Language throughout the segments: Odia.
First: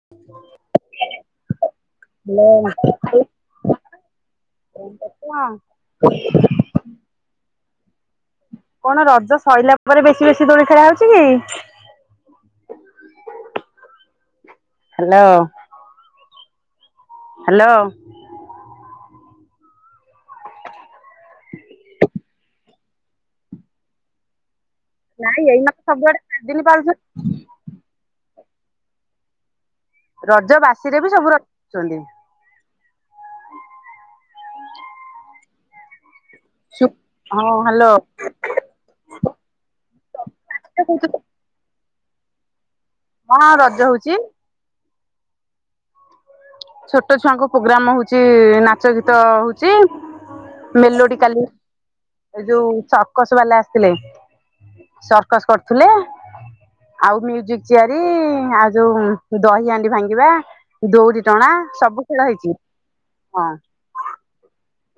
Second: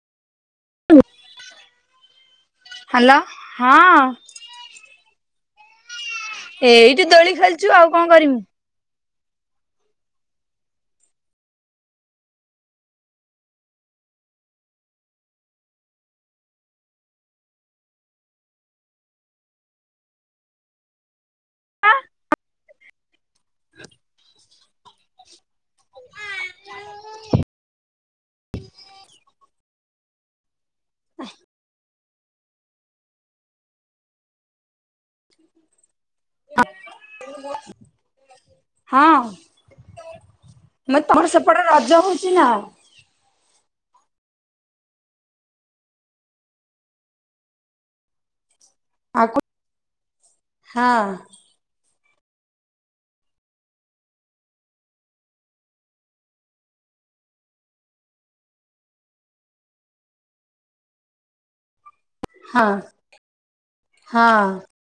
ହାଲୋ। ହାଲୋ ହଁ [unintelligible] ଏଇଠି ଦୋଳି ଖେଳିଛୁ ଆଉ କଣ କରିମୁ? କଣ ରଜ ସଇଲା ପରେ ବେଶୀ ବେଶୀ ଦୋଳି ଖେଲା ହଉଛି କି? ହେଲା ଉ ହ୍ୟାଲୋ। ନାଇଁ ଏଇ ମତେ ସବୁଆଡ଼େ [unintelligible] ରଜ ବାସିରେ ବି ସବୁ ରଖୁଛନ୍ତି। ହଁ [unintelligible] ହ୍ୟାଲୋ ହଁ ମୋର ତମ [unintelligible] ପଟେରେ ରଜ ହୋଉଛିି ନା? ହଁ ରଜ ହଉଛି। ଛୋଟ ଛୁଆଙ୍କ ପୁଗ୍ରାମ ହୋଉଚି ନାଚ ନାଚ ଗୀତ ଆଗୁ ହୋଉଛି ହଁ ମେଲୋଡି କାଲି ଏ ଯୋଉ ସର୍କସ ବାଲା ଆସିଥିଲେ ସର୍କସ କରୁଥିଲେ। ଆଉ ମିଉଜିକ୍ ଚିଆରି ଆଉ ଯୋଉ ଦହି ଆଣ୍ଡି ଭାଙ୍ଗିବା ଦଉଡି ଟଣା ସବୁ ଖେଳ ହେଇଛି ହଁ ହଁ।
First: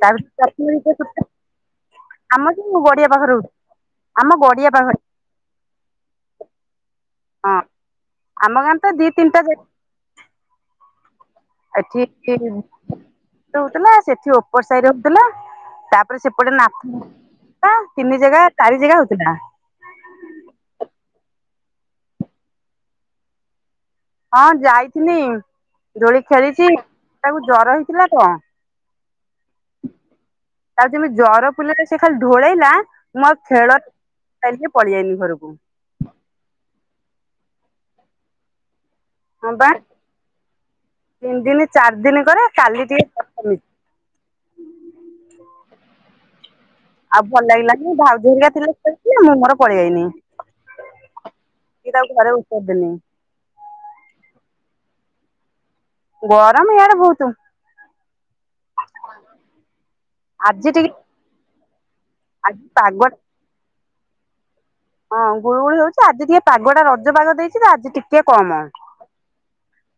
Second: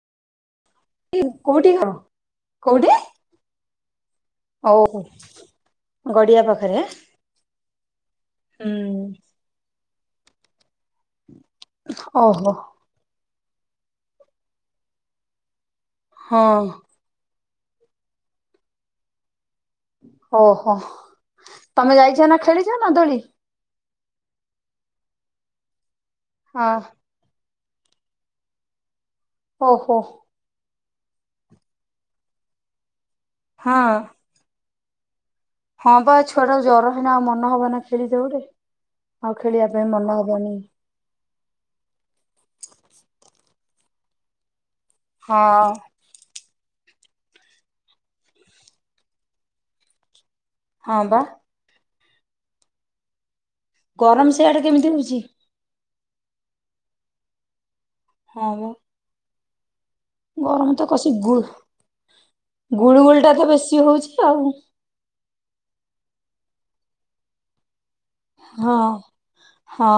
ତାପରେ [unintelligible] କୋଉଠି ଘର ଆମର ଯୋଉ କୋଉଠି ଗଡିଆ ପାଖରେ ହୋଉଛି। ଆମ ଗଡ଼ିଆ ଓହୋ ଗଡିଆ ପାଖରେ ପାଖରେ ହଁ ଆମ ଗାଁରେ ତ ହୁଁ ଦି ତିନିଟା ଜେଗା ଏଠି ଓହୋ ହଉଥିଲା ସେଠି ଉପର ସାଇ ରେ ହଉଥିଲା। ତା ତାପରେ ସେପଟେ ହଁ ନାଥ ତିନି ଜାଗା ଚାରି ଜାଗା ହୋଉଥିଲା। ଓହୋ ତମେ ଯାଇଛ ନା ଖେଳିଛ ନା ଦୋଳି? ହଁ ଯାଇଥିନି। ଦୋଳି ହଁ ଖେଳିଛି ତାକୁ ଜର ହେଇଥିଲା ତ ଓହୋ [unintelligible] ଢ଼ୋଳେଇଲା ମୁଁ ଆଉ ଖେଳ ହଁ ଚାଲିକି ପଳେଇଆଇଲୀ ଘରକୁ। ହଁ ବା ଛୁଆ ଟାକୁ ଜର ହେଲା ଆଉ ମନ ହବ ନା ଖେଳିଦେ ବୋଲି ଆଉ ହଁ ବା ଖେଳିବା ପାଇଁ ମନ ହବନି। ତିନି ଦିନ ଚାରି ଦିନ କରେ କାଲି ଟିକେ କମିଛି। ହଁ। ଆଉ ଭଲ ଲାଗିଲା ନି ଭାଉଜ ହାରିକା ଥିଲେସେଠି ମୁଁ ମୋର ପଳେଇ ଆଇନି। ହଁ ବା କି ତାକୁ ଘରେ ଉତାରିଦେଲେଣି। ଗରମ ସେଆଡ଼େ କେମିତି ହଉଛି? ଗରମ ହିଆଡେ ବୋହୁତୁ। [unintelligible] [unintelligible] ଆଜି ଗରମ ତ ଟିକେ କସିକି ଗୁଳୁ ଆଜି ପାଗ ଗୁଳୁଗୁଳିଟା ତ ବେଶୀ ହୋଉଚି ଆଉ। ହଁ ଗୁଳୁ ଗୁଳି ହଉଛି। ଆଜି ଟିକେ ପାଗଟା ରଜ ପାଗ ଦେଇଛି ଆଜି ଟିକେ କମ ହଁ ହଁ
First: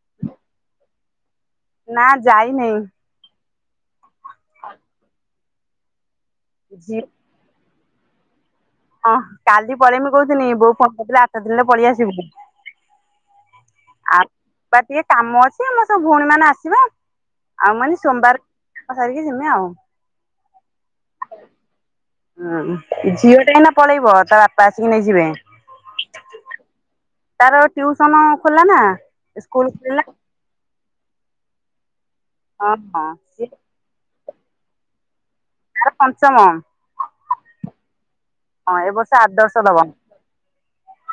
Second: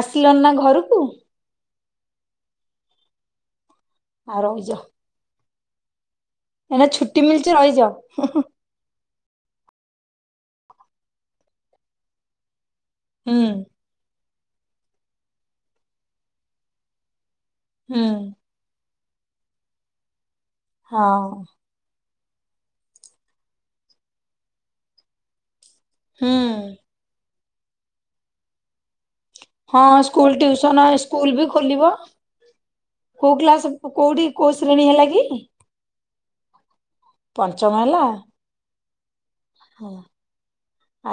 ଆସିଲନି ନା ଘରକୁ? ନା ଯାଇନେଇ। ଆ ରହିଯା ଏଇନା ଝିଅ ଛୁଟି ମିଳିଚି ରହିଯାଅ। ହୁଁ ହୁଁ ହଁ କାଲି ପଳେଇମି କହୁଥିନି ବୋଉ ଫୋନ କରିଥିଲେ ଆଠ ଦିନରେ ପଳେଇ ଆସିବୁ। ହୁଁ। ଆଉ ବା ଟିକେ କାମ ଅଛି। ଆମ ସବୁ ଭଉଣୀ ମାନେ ଆସିବେ ଆଉ ମାନେ ହୁଁ ସୋମବାର [unintelligible] ସାରିକି ଯିମିଁ ଆଉ। ହଁ। ହୁଁ ଝିଅ ଟା ଏଇନା ପଳେଇବ ତା ବାପା ଆସିକି ନେଇଯିବେ। ହୁଁ। ତାର ଟିଉସନ ଖୋଲା ନା। ସ୍କୁଲ ହଁ ଖୋଲିଲା ସ୍କୁଲଟିଉସନ ସ୍କୁଲ ବି ଖୋଲିବ ହଁ ହଁ କୋଉ ସିଏ କ୍ଲାସ? କୋଉଠି କୋଉ ଶ୍ରେଣୀ ହେଲା କି? ତାର ପଞ୍ଚମ ପଞ୍ଚମ ହେଲା ହଁ ଏ ବର୍ଷ ଆଦର୍ଶ ଦବ। ହଁ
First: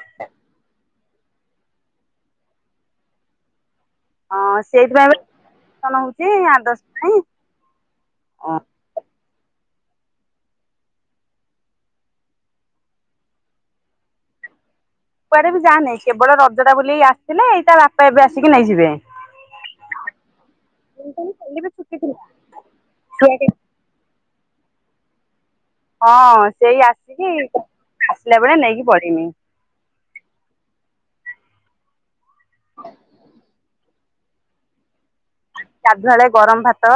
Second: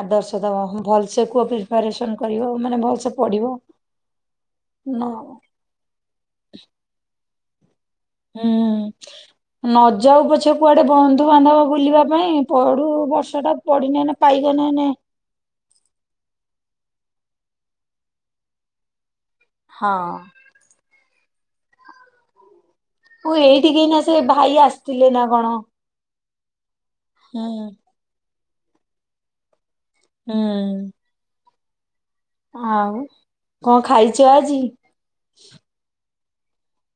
ଆଦର୍ଶ ଦବ ଭଲସେ କୁହ ପ୍ରିପାରେସନ୍ କରିବ ମାନେ ଭଲସେ ପଢ଼ିବ। ହଁ ସେଇଥିପାଇଁ ପରା ଟିଉସନ୍ ହୋଉଚି ଆଦର୍ଶ ପାଇଁ।। ହୁଁ ନ ଯାଉ ପଛେ କୁଆଡେ ବନ୍ଧୁବାନ୍ଧବ ବୁଲିବା ପାଇଁ ପାଢୁ ଏବର୍ଷ ଟା ପଢିନେ ନେ ପାଇବ ନେ ନେ। କୁଆଡେ ବି ଯାଏ ନାଇଁ କେବଳ ରଜଟା ବୋଲି ଆସିଥିଲେ ଏଇ ତା ବାପା ଏବେ ଆସିକି ନେଇଯିବେ। ହଁ। ମୁଁ କହିଲି କାଲି ବି ଛୁଟି ଥିଲା। ମୁଁ ଏଇଠି କି ନା ସେ ଭାଇ ଆସିଥିଲେ ନା କଣ। ହଁ ସେଇ ଆସିକି ହୁଁ ଆସିଲା ବେଳେ ନେଇକି ପଢମି। ହୁଁ। ଆଉ କଣ ଖାଇଛ ଆଜି? ଗାଧୁଆଳେ ଗରମ ଭାତ,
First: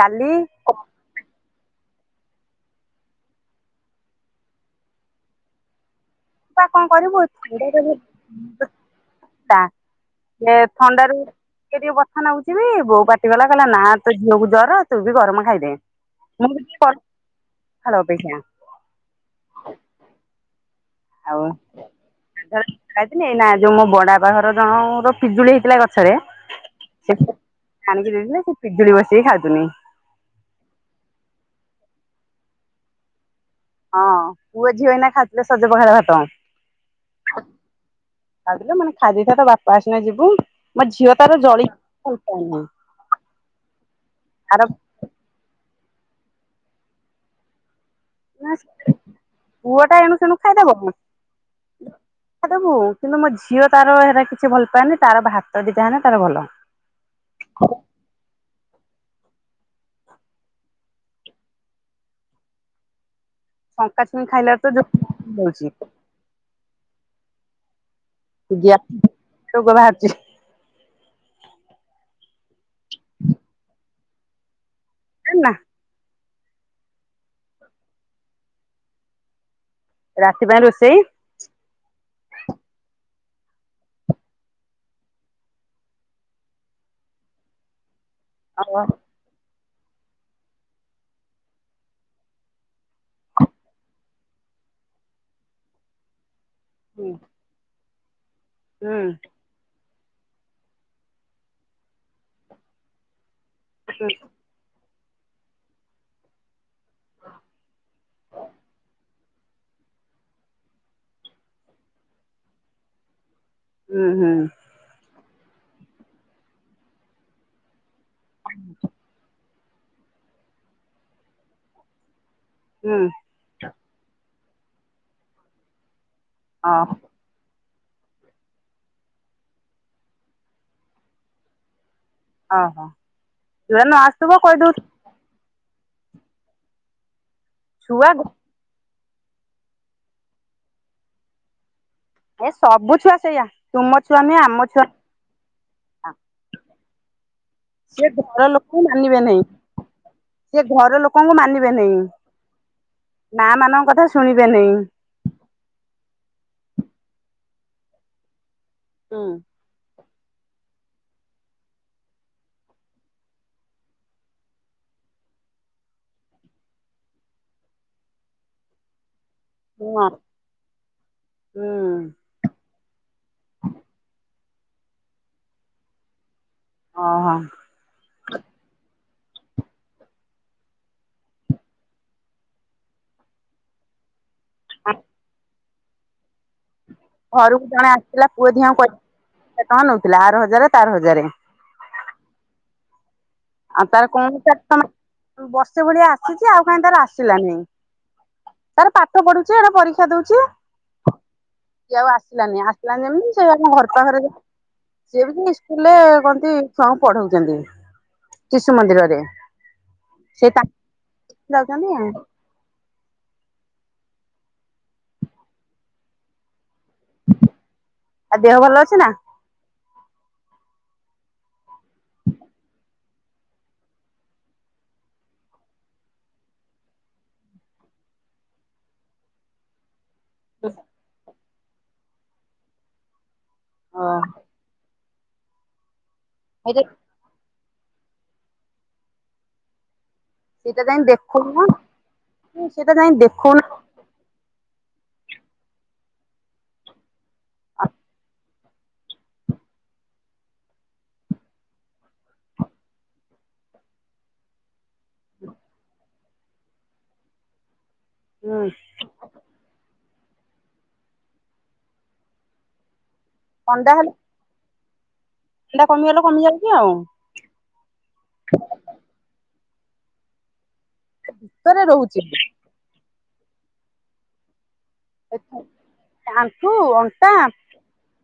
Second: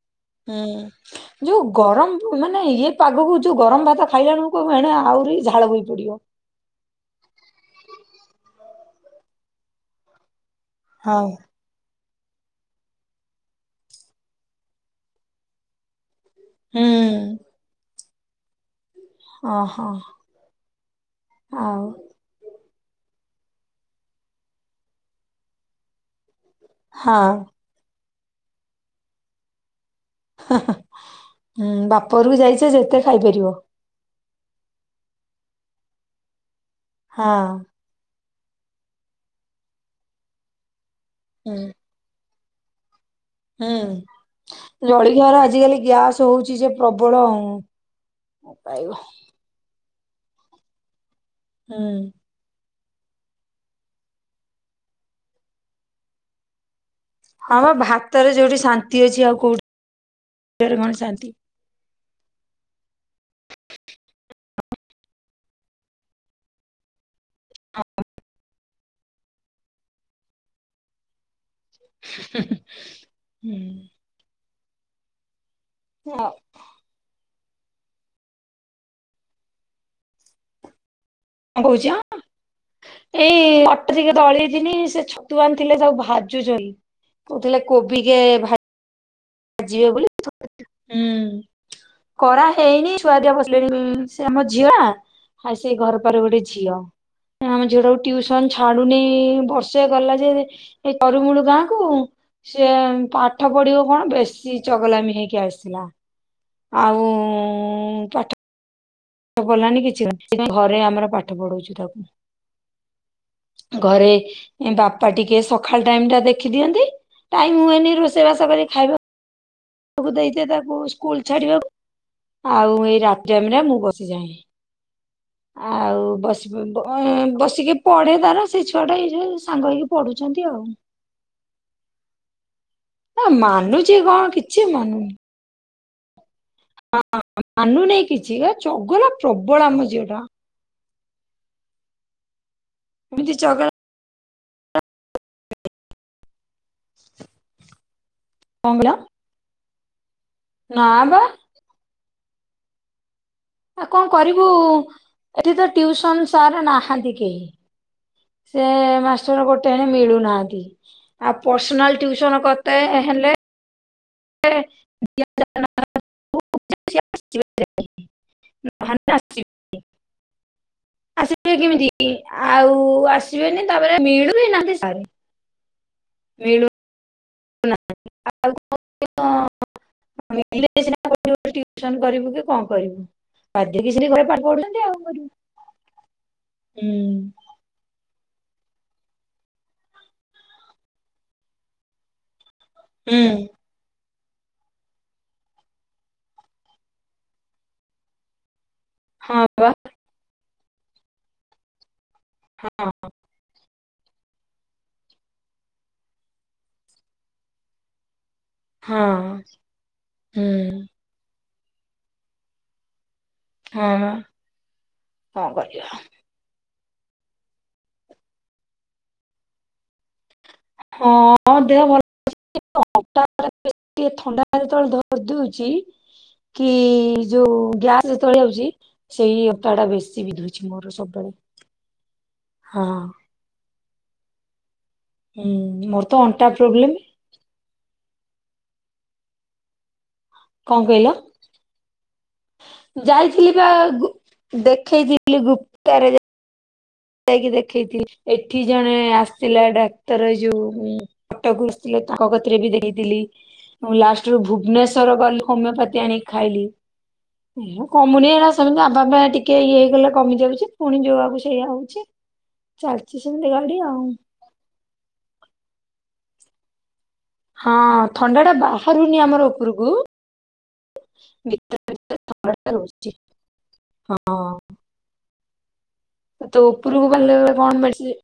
ଡାଲି ହୁଁ, ଯୋଉ ଗରମ ମାନେ ଇଏ ପାଗକୁ ଯୋଉ ଗରମ ଭାତ ଖାଇଲାବେଳକୁ ଏଣେ ଆହୁରି ଝାଳ ବୋହି ପଡିବ। ତୁବା କଣ କରିବୁ ଏ ଥଣ୍ଡାରୁ ହଉ ଟିକେ ଟିକେ ବଥା ନେଉଥିବି ବୋଉ ପାଟି କଲା କହିଲା ନାଁ ତୋ ଝିଅକୁ ଜର ତୁ ବି ଗରମ ଖାଇଦେ। କହୁଚି ବ ହୁଁ। ହ୍ୟାଲୋ ଅପେକ୍ଷା। ଓ ହୋ। ଆଉ ଯାଇଥିଲି ନା ଯୋଉ ମୋ ବଡ ବାପା ଘର ଜଣର ପିଜୁଳି ହେଇଥିଲା ଗଛରେ ସେ ହଁ ଆଣିକି ଦେଇଥିଲେ ସେ ପିଜୁଳି ବସିକି ଖାଉଥିନି। ହଁ ବାପ ଘର କୁ ଯାଇଛ ଯେତେ ଖାଇପାରିବ। ହଁ ପୁଅ ଝିଅ ଏଇନା ଖାଉଥିଲେ ସଜ ପଖାଳ ଭାତ। ହଁ। ଖାଉଥିଲେ ମାନେ ଖାଇଦେଇଥା ତୋ ବାପା ଆସିନା ଯିବୁ ମୋ ଝିଅ ତାର ହୁଁ ଜଳି ଖାଇସାରିନେ ହୁଁ ଜଳଖିଆ ଗୁରା ଆଜିିକାଲି ଗ୍ୟାସ ହଉଛି ଯେ ପ୍ରବଳ। ପାଇବ। ପୁଆଟା ଏଣୁ ତେଣୁ ଖାଇ ଦବ, ହୁଁ। ତା ଦବୁ କିନ୍ତୁ ମୋ ଝିଅ ତାର ହେରା କିଛି ଭଲ ପାଏନି ତାର ଭାତ ଦିଟା ହେଲେ ତାର ଭଲ। ହଁ ବା ଭାତରେ ଯୋଉଠି ଶାନ୍ତି ଅଛି ଆଉ କୋଉଠିରେ କଣ ଶାନ୍ତି। ଶଙ୍କା ଛୁଇଁ ଖାଇଲାର ଯେଉ ତଛି। ଗ୍ୟାସ ରୋଗ ବାହାରୁଛି। ହୁଁ। ହେ ନା। ହଁ। ରାତି ପାଇଁ ରୋଷେଇ? କଣ କହୁଚ? ଏଇ ଅଟା ଟିକେ ଦଳି ଥିନି ସେ ଛତୁଆ ଆଣିଥିଲେ ତାକୁ ଭାଜୁଛନ୍ତି। କହୁଥିଲା କୋବିି କେ ଭାଜ ଅଁଅ ଯିବେ ବୋଲି ହୁଁ କରା ହେଇନି ଛୁଆଦିଆ ବସିଲେଣି ସେ ଆମ ଝିଅ ନା ଆଉ ସେ ଘର ପରେ ଗୋଟେ ଝିଅ, ହୁଁ ଆମ ଝିଅଟାକୁ ଟିଉସନ ଛାଡୁନି ହୁଁ ବ ସେ ଗଲା ଯେ ଏ [unintelligible] ଗାଁକୁ ସିଏ ପାଠ ପଢିବ କଣ ବେଶ ଚଗଲାମି ହେଇକି ଆସିଥିଲା। ଆଉ ପାଠ ପାଠ ପଢିଲାନି କିଛି ନାହିଁ। ସେଥିପାଇଁ ଘରେ ଆମର ପାଠ ପଢଉଛୁ ତାକୁ। ହୁଁ ଘରେ ହୁଁ ବାପା ବାପା ଟିକେ ସକାଳ ଟାଇମଟା ଦେଖି ଦିଅନ୍ତି ଟାଇମ୍ ହୁଏନି ରୋଷେଇବାସ କରି ଖାଇବା ତାକୁ ଦେଇଦିଏ ତାକୁ ସ୍କୁଲ ଛାଡିବାକୁ। ଆଉ ହୁଁ। ଏଇ ରାତି ଟାଇମରେ ମୁଁ ବସିଯାଏ। ଆଉ ବସ ଓହୋ ବସିକି ପଢ଼େ ତାର ସେ ଛୁଆଟା ଏଇ ଯୋଉ ସାଙ୍ଗ ହେଇକି ପଢୁଛନ୍ତି ଆଉ। ହଁ ହଁ। ନା ମାନୁଛି କଣ କିଛି ମାନୁନି। ହଁ ମାନୁ ନାହିଁ ଛୁଆ କିଛି ଗ ଚଗଲା ପ୍ରବଳ ଆମ ଝିଅ ଟା। ଏ ସବୁ ଛୁଆ ଏମିତି ସେଇଆ ଚଗଲା ତୁମ ଛୁଆ ନୁହେଁ ଆମ ଛୁଆ ସିଏ ଘର କଣ ଲୋକଙ୍କୁ କହିଲ? ମାନିବେ ନାହିଁ। ସେଏ ନା ଘର ବା ଲୋକଙ୍କୁ ମାନିବେ ନାହିଁ। ମା ଆଉ ମାନଙ୍କ କଣ କଥା କରିବୁ ଶୁଣିବେ ନାହିଁ। ଏଠି ତ ଟିଉସନ ସାର୍ ନାହାନ୍ତି କେହି। ସେ ହୁଁ ମାଷ୍ଟର ଗୋଟେ ତେଣେ ମିଳୁନାହାନ୍ତି। ଆଉ ପର୍ସନାଲ ଟୁଉସନ କତେ ହେଲେ [inaudible] [inaudible] ହଁ ଆସ ଯିବେ ହୁଁ କେମିତି ଆଉ ଆସିବେନି ତାପରେ ମିଳୁି ନାହାନ୍ତି ସାର। ମିଳୁ ଓହୋ। [inaudible] କରିବୁ ଟିଉସନ କି କଣ କରିବୁ [inaudible] [inaudible] ହୁଁ। ଘରକୁ ଜଣେ ଆସିଥିଲା ପୁଅ ଦିଅଁଙ୍କୁ [inaudible] ଆର ହଜାରେ ତାର ହଜାରେ। ହୁଁ। ଆଉ ତାର କଣ [inaudible] ବର୍ଷେ ଭଳିଆ ଆସିଛି ଆଉ କାହିଁ ତାର ଆସିଲାନି। ତାର ପାଠ ହଁ ପଢୁଛି ବା ଏଟା ପରୀକ୍ଷା ଦଉଛି। [inaudible] ଆସିଲାନି ଆସିଲାନି ଯେମିତି ସେ ଆମ ଘର ପାଖରେ [inaudible] ସିଏ ବି ସ୍କୁଲରେ କହନ୍ତି ଛୁଆଙ୍କୁ ପଢଉଛନ୍ତି। ଶିଶୁ ହଁ ମନ୍ଦିରରେ ହଁ ହୁଁ ସେ [inaudible] ଯାଉଛନ୍ତି ଆଉ। ହଁ ବା କଣ କରିବା। ଆଉ ଦେହ ଭଲ ଅଛି ନା। ହଁ ଦେହ ଭଲ [inaudible] ଥଣ୍ଡା ଯେତେବେଳେ ଧରି ଦଉଛି। କି ଯୋଉ ଗ୍ୟାସ ଯେତବେଳେ ହଉଛି। ସେଇ ଅଣ୍ଟାଟା ବେଶୀ [inaudible] ମୋର ସବୁବେଳେ ହଁ। ହଁ। ହୁଁ ମୋର ତ ଅଣ୍ଟା ପ୍ରୋବ୍ଲେମ୍। ସେଇଟା କଣ ଯାଇ କହିଲ ଦେଖଉନ ସେଟା ଯାଇ ଯାଇଥିଲି ଦେଖଉନ। ବା ଗୁ- ଦେଖେଇଥିଲି [inaudible] ଯାଇକି ଦେଖେଇଥିଲି ଏଠି ଜଣେ ଆସିଥିଲା ଡାକ୍ତର ଯୋଉ କଟକକୁ ଆସିଥିଲେ ତାଙ୍କ କତିରେ ବି [unintelligible] ମୁଁ ଲାଷ୍ଟରୁୁ ଭୁବନେଶ୍ଵର ଗଲି ହୋମିଓପାଥି ଆଣିକି ଖାଇଲି। କମୁନି ହେଲା ହୁଁ ସେମିତି ଆବା ଟିକେ ଇଏ ହେଇଗଲେ କମିଯାଉଛି ପୁଣି ଯୋଉକୁ ସେଇଆ ଆଉ କି ଚାଲିଚି ସେମିତି ଗାଡ଼ି ଆଉ। ଏଟା କମିଗଲେ କମିଯାଉଚି ଆଉ। ହଁ ଥଣ୍ଡାଟା ବାହାରୁନି ଆମର ଉପରକୁ। ଭିତରେ ଭତରେ ରହୁଛି ଥଣ୍ଡାଟା ରହୁଛି। ହଁ। କାଶ ତୋ ଉପରକୁ ଗଲାବେଳେ କଣ ମେଡ଼ିସିନ୍।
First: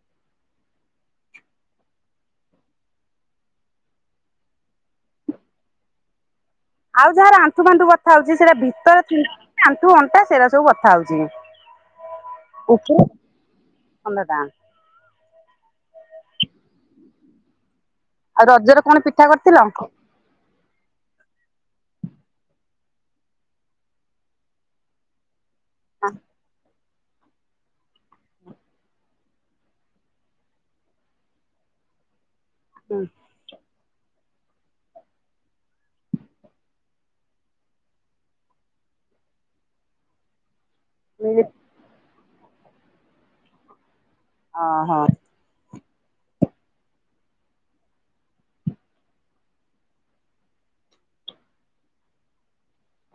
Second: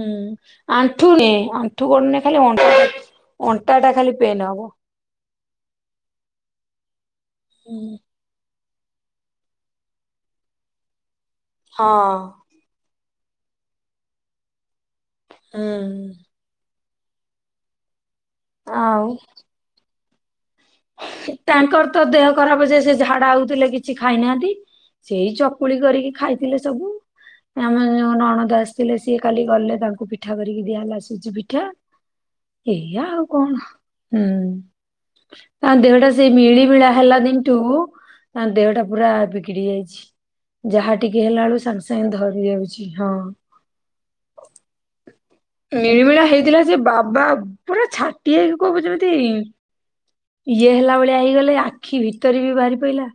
ହୁଁ ଆଣ୍ଠୁ ନୁହେଁ ଆଣ୍ଠୁ ଗୋଡ଼ ନୁହେଁ ଖାଲି ଅଣ୍ଟାଟା ହଉଛି। ଅଣ୍ଟାଟା ଖାଲି ପେନ୍ ହବ। ଆଉ ଯାହାର ଆଣ୍ଠୁ ହଁ ଫଣ୍ଠୁ ବଥା ହଉଛି। ସେଟା ଭିତରେ ଥିନେ ଆଣ୍ଠୁ ଅଣ୍ଟା ସେଇଟା ସବୁ ବଥା ହଉଛି। ହଁ ଓକେ ଖଣ୍ଡଟା। ହୁଁ ଆଉ ରଜରେ କଣ ଆଉ ପିଠା କରିଥିଲ? ତାଙ୍କର ତ ଦେହ ଖରାପ ଯେ ସେ ଝାଡା ହଉଥିଲେ କିଛି ଖାଇନାହାନ୍ତି। ସେଇ ଚ ପୁଳି କରିକି ଖାଇଥିଲେ ସବୁ। ଆମ ଯୋଉ ନଣନ୍ଦ ଆସିଥିଲେ ସିଏ କାଲି ଗଲେ। ତାଙ୍କୁ ପିଠା କରିକି ଦିଆହେଲା ସୁଜି ପିଠା। ୍ୱ ଏଇଆ ଆଉ କଣ? ହୁଁ। ତାଙ୍କ ଦେହଟା ସେଇ ମିଳିମିଳା ହେଲା ଦିନଠୁ ତାଙ୍କ ଦେହଟା ପୁରା ବିଗିଡି ଯାଇଛି। ଯାହା ଟିକେ ଓହୋ ହେଲା ବେଳୁ ସାଙ୍ଗେ ସାଙ୍ଗେ ଧରି ଯାଉଛି। ହଁ। ଅଁ ହଁ ମିଳିମିଳା ହେଇଥିଲା ସେ ବାବା ପୁରା ଛାଟି ହେଇକି କହିବୁ ଯେମିତି ଇଏ ହେଲା ଭଳିଆ ହେଇଗଲେ ଆଖି ଭିତରେ ବି ବାହାରି ପଇଲା।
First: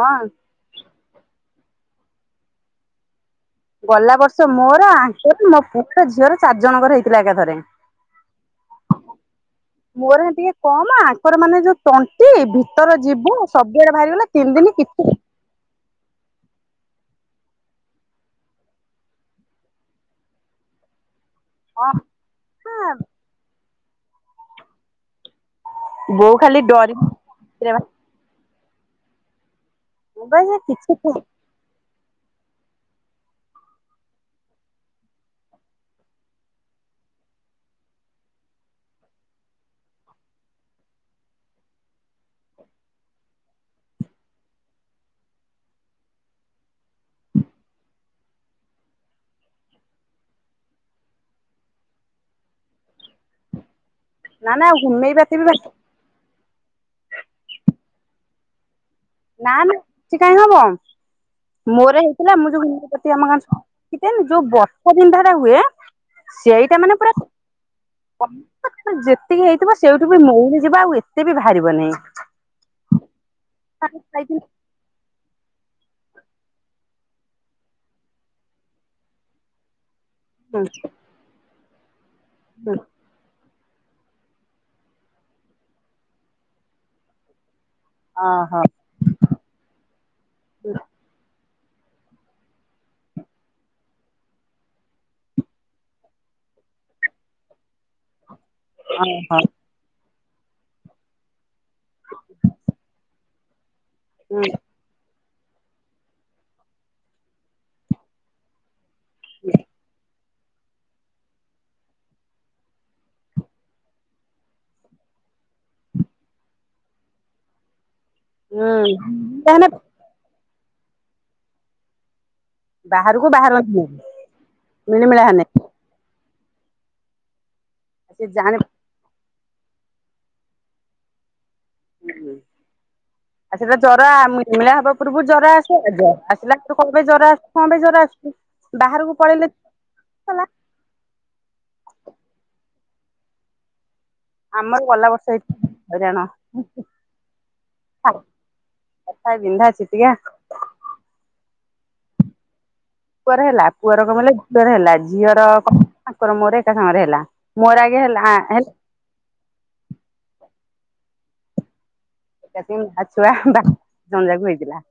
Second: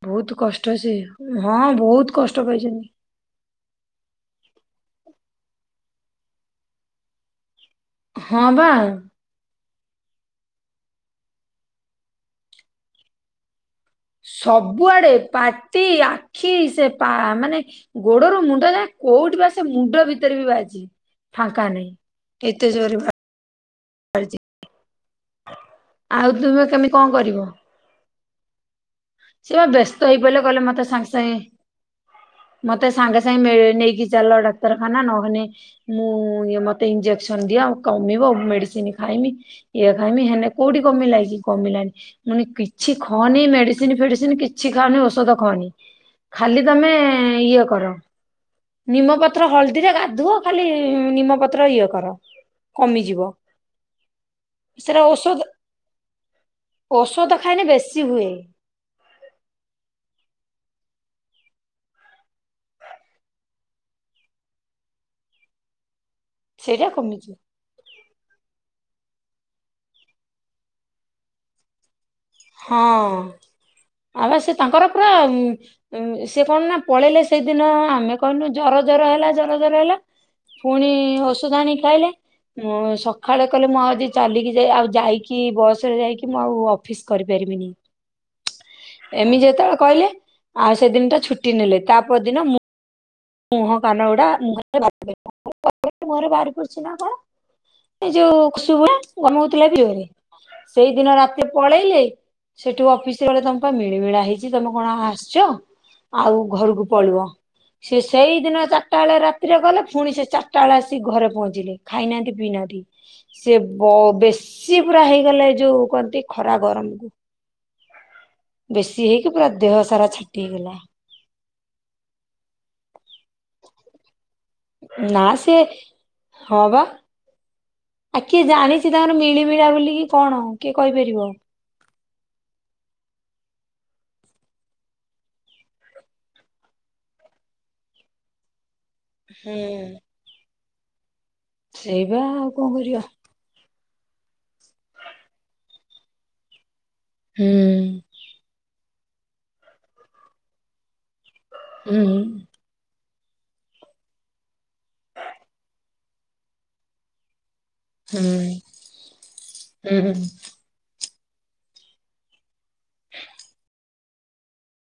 ହଁ ବହୁତ କଷ୍ଟ ସେ। ହଁ ବହୁତ କଷ୍ଟ ପାଇଚନ୍ତି। ଗଲା ବର୍ଷ ମୋର ଆଙ୍କର ମୋ ପୁଅର ଝିଅର ଚାରି ଜଣଙ୍କର ହେଇଥିଲା ଏକାଥରେ। ହଁ ବା ମୋର ହେନେ ଟିକେ କମ୍ ଆଙ୍କର ମାନେ ଯୋଉ ତଣ୍ଟି ଭିତର ଜିଭ ସବୁ ଆଡ଼େ ବାହାରିଗଲା ତିନି ଦିନି ସବୁଆଡେ କିଛି ପାଟି ଆଖି ସେ ପା ମାନେ ଗୋଡ଼ରୁ ମୁଣ୍ଡ ଯାଏଁ କୋଉଠି ବା ସେ ମୁଣ୍ଡ ଭିତରେ ବି ବାହାରିଚି। ଫାଙ୍କା ନାହିଁ ହଁ କେତେ ଜୋରେ ବାହାରିଚି। ବୋଉ ଆଉ ଖାଲି ତୁମେ ଡରି କେମିତି ମୁଁ କଣ କରିବ? ସିଏ ପା ବ୍ୟସ୍ତ ହେଇ ବା ପଇଲେ ସେ କହିଲେ ମତେ ସାଙ୍ଗେ କିଛି ସାଙ୍ଗେ ମତେ ସାଙ୍ଗେ ସାଙ୍ଗେ ମେ ନେଇକି ଚାଲ ଡାକ୍ତରଖାନା ନହେଲେ ମୁଁ ଇଏ ମତେ ଇଂଜେକସନ ଦିଅ କମିବ ମେଡ଼ିସିନ୍ ଖାଇମି। ଇଏ ଖାଇମି ହେଲେ କୋଉଠି କମିଲା କି କମିଲାନି ମୁୁଁ କହିନି କିଛି ଖଅନି ମେଡିସି ମେଡ଼ିସିନ୍ ଫେଡିସିନ୍ କିଛି ଖାଅନି ଔଷଧ ଖଉନି ଖାଲି ତମେ ଇଏ କର। ନିମପତ୍ର ହଳଦୀରେ ଗାଧୁଅ ଖାଲି ନିମପତ୍ର ଇଏ କର। କମିଯିବ। ନା ନା ସେରା ହୋମିଓପାଥି ଔଷଧ ବି ଔଷଧ ଖାଇନେ ବେଶୀ ହୁଏ। ନାଁ ନାଁ ବେଶୀ କହିଁ ହବ। ମୋର ହେଇଥିଲା ମୁଁ ଯୋଉ ହୋମିଓପାଥି ଆମ [unintelligible] ଯୋଉ ବଥା ବିନ୍ଧାଟା ହୁଏ। ସେଇଟା ମାନେ ପୁରା ଯେତିକି ହେଇଥିବ ସେଇଠୁ ବି ମଉଳି ଯିବା ଆଉ ଏତେ ବି ବାହାରିବ ନାହିଁ। ହଁ ଆମେ ସେ ତାଙ୍କର ପୁରା ଉଁ ସିଏ କଣ ନା ପଳେଇଲେ ସେଇଦିନ ଆମେ କହିନୁ ଜର ଜର ହେଲା ଜର ଜର ହେଲା ଫୁଣି ଓଷଧ ଆଣିକି ଖାଇଲେ ମୁଁ ସ ଖାଳେ କହିଲେ ମୁଁ ଆଜି ଚାଲିକି ଯାଇ ଆଉ ଯାଇକି ବସରେ ଯାଇକି ମୁଁ ଆଉ ଅଫିସ କରିପାରିମିନି। ଅ ହ। ଏମିତି ଯେତେବେଳେ କହିଲେ ଆଉ ସେଇଦିନଟା ଛୁଟି ନେଲେ ତା ପରଦିନ ମୁଁ ମୁହଁ କାନ ଗୁଡା ମୁହଁରେ [unintelligible] ମୁହଁରେ ବାହାରି ପଡିଛି ନା କଣ। ଏଇ ଯୋଉ ଖୁସୁଭୁଆ ଓହୋ। ଗମ ହଉଥିଲା [unintelligible] ସେଇ ଦିନ ରାତି ପଳେଇଲେ ସେଠୁ ଅଫିସି ଘରେ ତାଙ୍କୁ ତ ମିଳିମିଳା ହୁଁ ହେଇଚି ତମେ କଁ ଆ ଆସିଚ ଆଉ ଘରୁକୁ ପଳିବ। ସିଏ ସେଇଦିନ ଚାରିଟାବେଳେ ରାତିରେ ଗଲେ ଫୁଣି ସିଏ ଚାର୍ ଟାଳେ ଆସିିକି ଘରେ ପହଞ୍ଚିଲେ ଖାଇନାହାନ୍ତି ପିଇନାହାନ୍ତି। ସିଏ ବ ବେଶୀ ପୁରା ହେଇଗଲେ ଏ ଯୋଉ କହନ୍ତି ଖରା ଗରମକୁ। ବେଶୀ ହେଇକି ପୁରା ହୁଁ ଦେହ ସାରା ଛାଟି ହେଇଗଲା। ବାହାରୁକୁ ବାହାରନ୍ତି ନାହିଁ। ନା ସିଏ ହଁ ବା ଆଉ କିଏ ଜାଣି ଛି ତାଙ୍କର ମିଳିମିଳା ବୋଲି କି କଣ କିଏ କହିପାରିବ। [unintelligible] ଆଉ ସେଇଟା ଜର ଆ ମିଳିମିଳା ହବା ପୂର୍ବରୁ ଜର ଆସେ ଏ ଜ ଆସିଲାଠୁରୁ କହିଲେ ଜର ଆସୁ କଁ ପାଇଁ ଜର ଆସୁ [unintelligible] ବାହାରୁକୁ ହୁଁ। ସେଇ ବା ଆଉ କଁ କରିବା। ଆମର ଗଲା ବର୍ଷ ହେ [inaudible] ହଇରାଣ। ହୁଁ। [unintelligible] କଟା ବିନ୍ଧା ଛିଟିକା ଉଁ ହୁଁ। ପୁଅର ହେଲା ପୁଅର କମିଗଲେ ଝିଅର ହେଲା ଝିଅର କମ୍ ତାଙ୍କର ମୋର ଏକା ସାଙ୍ଗେରେ ହେଲା। ମୋର ଆଗେ ହେଲା ହାଁ ହେଲ୍ ହୁଁ ହୁଁ। ଏକା [unintelligible] ମା ଛୁଆ ବା ଜଣ ଯାକୁ ହେଇଥିଲା।